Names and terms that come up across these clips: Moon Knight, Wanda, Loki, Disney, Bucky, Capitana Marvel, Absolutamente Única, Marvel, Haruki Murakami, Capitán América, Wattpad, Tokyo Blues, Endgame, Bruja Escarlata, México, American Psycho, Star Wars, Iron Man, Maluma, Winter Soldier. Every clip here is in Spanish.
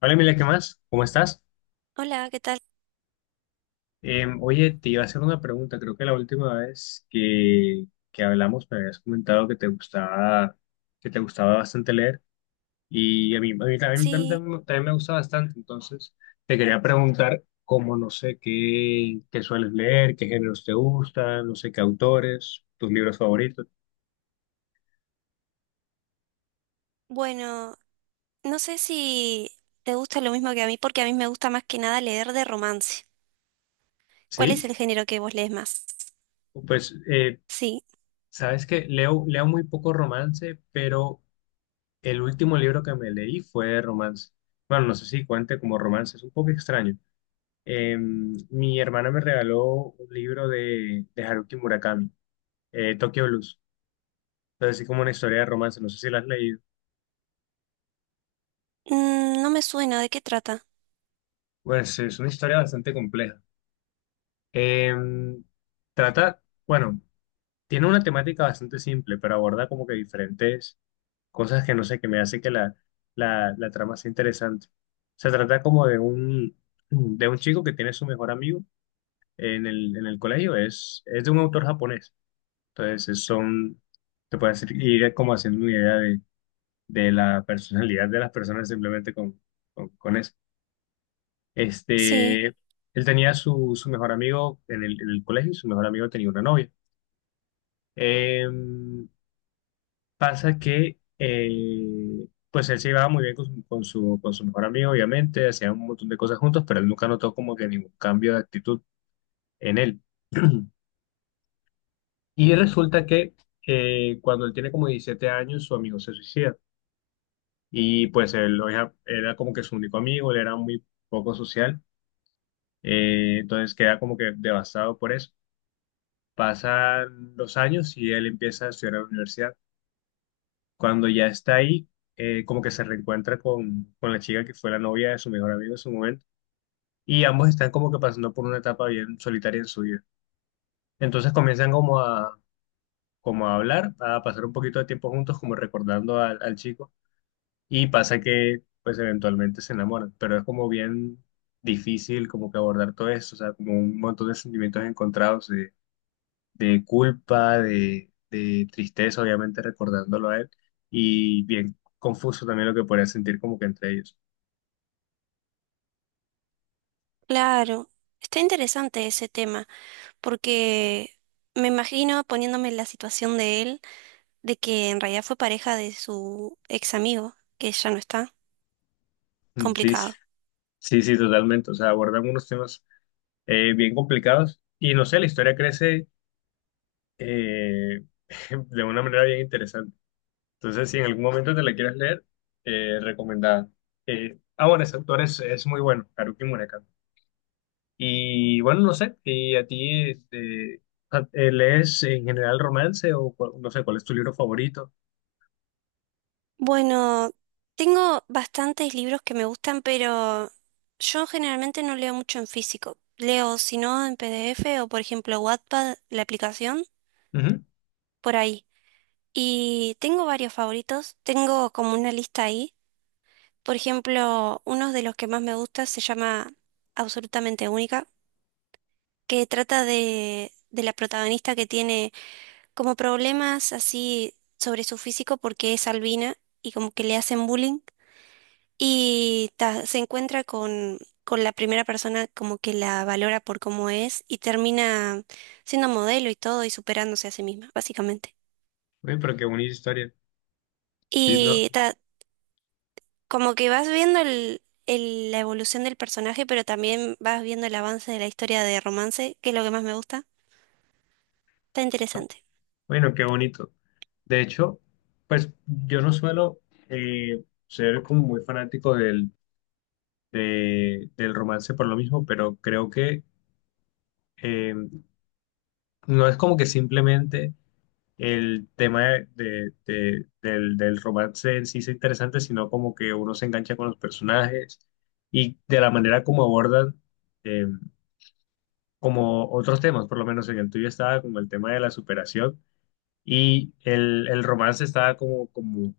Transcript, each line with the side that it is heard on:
left: Hola Emilia, ¿qué más? ¿Cómo estás?
right: Hola, ¿qué tal?
left: Oye, te iba a hacer una pregunta. Creo que la última vez que hablamos me habías comentado que te gustaba bastante leer, y a mí también, también-
right: Sí,
left: también- también me gusta bastante. Entonces, te quería preguntar, cómo no sé qué sueles leer, qué géneros te gustan, no sé qué autores, tus libros favoritos.
right: bueno, no sé si te gusta lo mismo que a mí, porque a mí me gusta más que nada leer de romance. ¿Cuál
left: ¿Sí?
right: es el género que vos lees más?
left: Pues,
right: Sí.
left: sabes que leo muy poco romance, pero el último libro que me leí fue de romance. Bueno, no sé si cuente como romance, es un poco extraño. Mi hermana me regaló un libro de Haruki Murakami, Tokyo Blues. Entonces, así como una historia de romance, no sé si la has leído.
right: Mm, no me suena, ¿de qué trata?
left: Pues es una historia bastante compleja. Eh, Trata, bueno, tiene una temática bastante simple, pero aborda como que diferentes cosas, que no sé, que me hace que la trama sea interesante. Se trata como de un chico que tiene su mejor amigo en el colegio. Es de un autor japonés. Entonces, son, te puedes ir como haciendo una idea de la personalidad de las personas, simplemente con, con eso.
right: Sí,
left: Él tenía su, su mejor amigo en el colegio, y su mejor amigo tenía una novia. Em, Pasa que, pues él se llevaba muy bien con su, con su, con su mejor amigo. Obviamente, hacían un montón de cosas juntos, pero él nunca notó como que ningún cambio de actitud en él. Y resulta que cuando él tiene como 17 años, su amigo se suicida. Y pues él lo era como que su único amigo. Él era muy poco social. Entonces queda como que devastado por eso. Pasan los años y él empieza a estudiar en la universidad. Cuando ya está ahí, como que se reencuentra con la chica que fue la novia de su mejor amigo en su momento. Y ambos están como que pasando por una etapa bien solitaria en su vida. Entonces comienzan como a, como a hablar, a pasar un poquito de tiempo juntos, como recordando al chico. Y pasa que, pues, eventualmente se enamoran, pero es como bien difícil como que abordar todo eso, o sea, como un montón de sentimientos encontrados de culpa, de tristeza, obviamente recordándolo a él, y bien confuso también lo que podrían sentir como que entre ellos.
right: claro, está interesante ese tema, porque me imagino poniéndome en la situación de él, de que en realidad fue pareja de su ex amigo, que ya no está,
left: Mm, sí, sí,
right: complicado.
left: sí, sí, totalmente, o sea, abordan unos temas bien complicados, y no sé, la historia crece, eh, de una manera bien interesante. Entonces, si en algún momento te la quieres leer, recomendada. Bueno, ese autor es muy bueno, Haruki Murakami. Y bueno, no sé, y a ti ¿lees en general romance, o no sé, cuál es tu libro favorito?
right: Bueno, tengo bastantes libros que me gustan, pero yo generalmente no leo mucho en físico. Leo, si no, en PDF o, por ejemplo, Wattpad, la aplicación,
left: Ujú.
right: por ahí. Y tengo varios favoritos. Tengo como una lista ahí. Por ejemplo, uno de los que más me gusta se llama Absolutamente Única, que trata de la protagonista que tiene como problemas así sobre su físico porque es albina y como que le hacen bullying. Y ta, se encuentra con la primera persona como que la valora por cómo es y termina siendo modelo y todo y superándose a sí misma, básicamente.
left: Uy, pero qué bonita historia. Sí, no.
right: Y ta, como que vas viendo la evolución del personaje, pero también vas viendo el avance de la historia de romance, que es lo que más me gusta. Está interesante.
left: Bueno, qué bonito. De hecho, pues yo no suelo, ser como muy fanático del, del romance por lo mismo, pero creo que, eh, no es como que simplemente el tema del romance en sí sea interesante, sino como que uno se engancha con los personajes y de la manera como abordan, eh, como otros temas. Por lo menos, en el tuyo estaba como el tema de la superación, y el romance estaba como, como,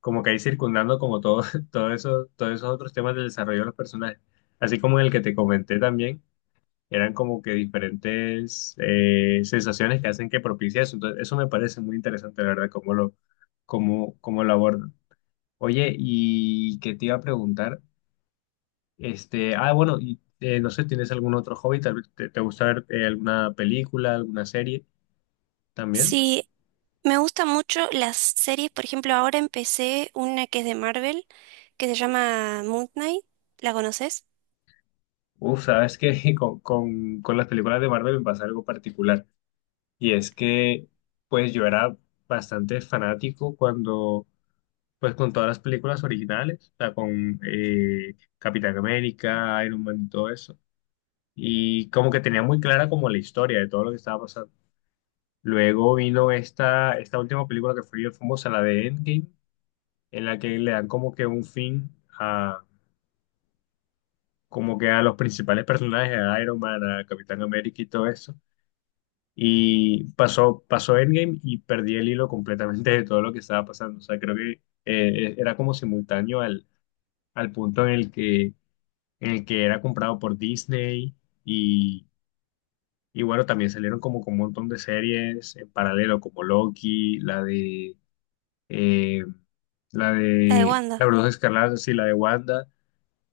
left: como que ahí circundando como todo, todo eso, todos esos otros temas del desarrollo de los personajes. Así como en el que te comenté también, eran como que diferentes, sensaciones que hacen que propicie eso. Entonces, eso me parece muy interesante, la verdad, cómo lo abordan. Oye, y qué te iba a preguntar, bueno, y no sé, ¿tienes algún otro hobby? Tal vez te gusta ver, alguna película, alguna serie también.
right: Sí, me gustan mucho las series. Por ejemplo, ahora empecé una que es de Marvel, que se llama Moon Knight. ¿La conoces?
left: Uf, sabes que con las películas de Marvel me pasa algo particular. Y es que, pues yo era bastante fanático, cuando, pues, con todas las películas originales, o sea, con, Capitán América, Iron Man y todo eso. Y como que tenía muy clara como la historia de todo lo que estaba pasando. Luego vino esta, esta última película que fue bien famosa, la de Endgame, en la que le dan como que un fin a, como que a los principales personajes, a Iron Man, a Capitán América y todo eso. Y pasó Endgame y perdí el hilo completamente de todo lo que estaba pasando. O sea, creo que, era como simultáneo al, al punto en el que, en el que era comprado por Disney, y, y bueno, también salieron como con un montón de series en paralelo, como Loki, la de, eh, la
right: La de
left: de la
right: Wanda.
left: Bruja Escarlata, sí, la de Wanda.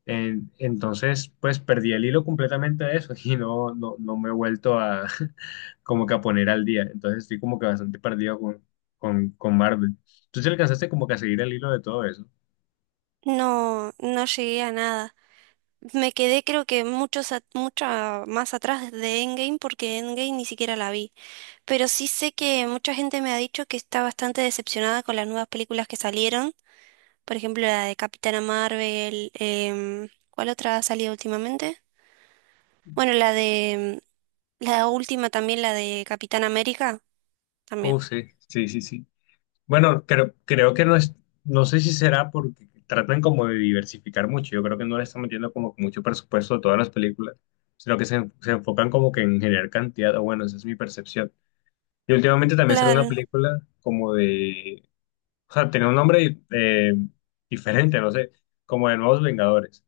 left: Entonces, pues perdí el hilo completamente a eso y no me he vuelto a como que a poner al día. Entonces estoy como que bastante perdido con Marvel. ¿Tú te alcanzaste como que a seguir el hilo de todo eso?
right: No, no llegué a nada. Me quedé creo que muchos a- mucha más atrás de Endgame porque Endgame ni siquiera la vi. Pero sí sé que mucha gente me ha dicho que está bastante decepcionada con las nuevas películas que salieron. Por ejemplo, la de Capitana Marvel. ¿Cuál otra ha salido últimamente? Bueno, la de... La última también, la de Capitán América. También.
left: Oh, sí, sí, sí, sí. Bueno, creo, creo que no es, no sé si será porque tratan como de diversificar mucho. Yo creo que no le están metiendo como que mucho presupuesto a todas las películas, sino que se enfocan como que en generar cantidad, o bueno, esa es mi percepción. Y últimamente también será una
right: Claro.
left: película como de, o sea, tenía un nombre, diferente, no sé, como de Nuevos Vengadores.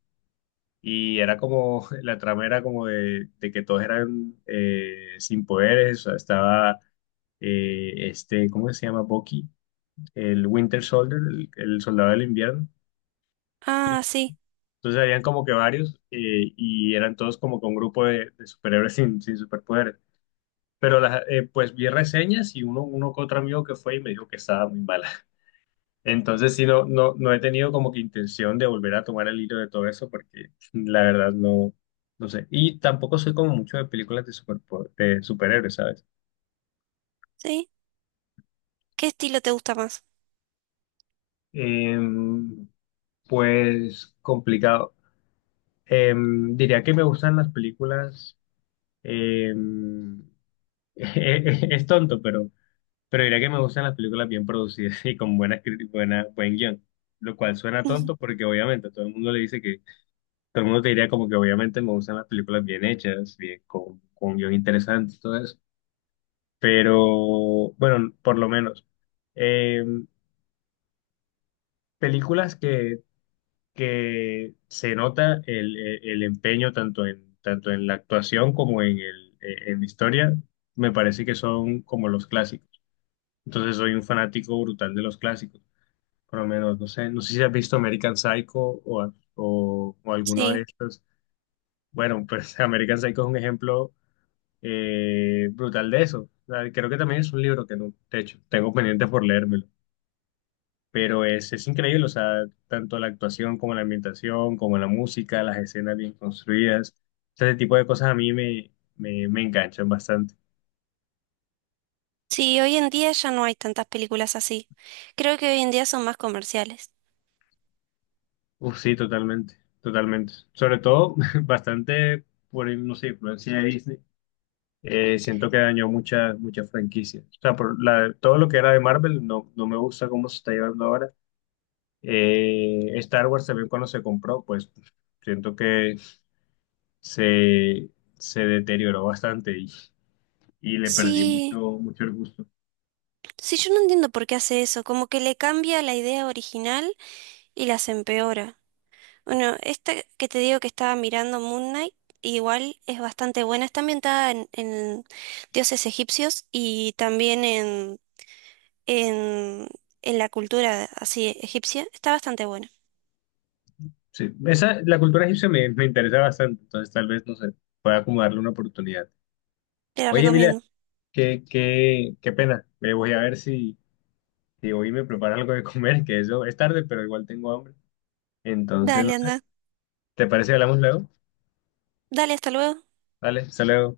left: Y era como, la trama era como de que todos eran, sin poderes, o sea, estaba, ¿cómo se llama? Bucky, el Winter Soldier, el soldado del invierno.
right: Ah, sí.
left: Entonces habían como que varios, y eran todos como que un grupo de superhéroes, sin, sin superpoderes. Pero pues vi reseñas, y uno que otro amigo que fue y me dijo que estaba muy mala. Entonces sí, no he tenido como que intención de volver a tomar el hilo de todo eso, porque la verdad no sé. Y tampoco soy como mucho de películas de superhéroes, ¿sabes?
right: Sí. ¿Qué estilo te gusta más?
left: Em, pues complicado. Diría que me gustan las películas. Eh, es tonto, pero diría que me gustan las películas bien producidas y con buena críticas, buen guión. Lo cual suena tonto, porque obviamente todo el mundo le dice que, todo el mundo te diría como que obviamente me gustan las películas bien hechas, bien, con guión interesante y todo eso. Pero bueno, por lo menos, eh, películas que se nota el empeño, tanto en, tanto en la actuación, como en la historia, me parece que son como los clásicos. Entonces soy un fanático brutal de los clásicos. Por lo menos, no sé, no sé si has visto American Psycho, o alguno de
right: Sí.
left: estos. Bueno, pues American Psycho es un ejemplo, brutal de eso. O sea, creo que también es un libro que no, de hecho, tengo pendiente por leérmelo. Pero es increíble, o sea, tanto la actuación, como la ambientación, como la música, las escenas bien construidas. Ese tipo de cosas a mí me enganchan bastante.
right: Sí, hoy en día ya no hay tantas películas así. Creo que hoy en día son más comerciales.
left: Uf, sí, totalmente, totalmente. Sobre todo, bastante por, no sé, influencia de Disney. Siento que dañó muchas, muchas franquicias. O sea, todo lo que era de Marvel no me gusta cómo se está llevando ahora. Star Wars también, cuando se compró, pues siento que se deterioró bastante, y le perdí
right: Sí,
left: mucho, mucho el gusto.
right: sí, yo no entiendo por qué hace eso, como que le cambia la idea original y las empeora. Bueno, esta que te digo que estaba mirando Moon Knight, igual es bastante buena, está ambientada en dioses egipcios y también en, en la cultura así egipcia, está bastante buena,
left: Sí, la cultura egipcia me interesa bastante, entonces tal vez, no sé, pueda como darle una oportunidad.
right: te la
left: Oye, Emilia.
right: recomiendo.
left: Qué pena. Me voy a ver si, si hoy me preparo algo de comer, que eso es tarde, pero igual tengo hambre. Entonces, no
right: Dale,
left: sé.
right: anda,
left: ¿Te parece que hablamos luego?
right: dale, hasta luego.
left: Vale, hasta luego.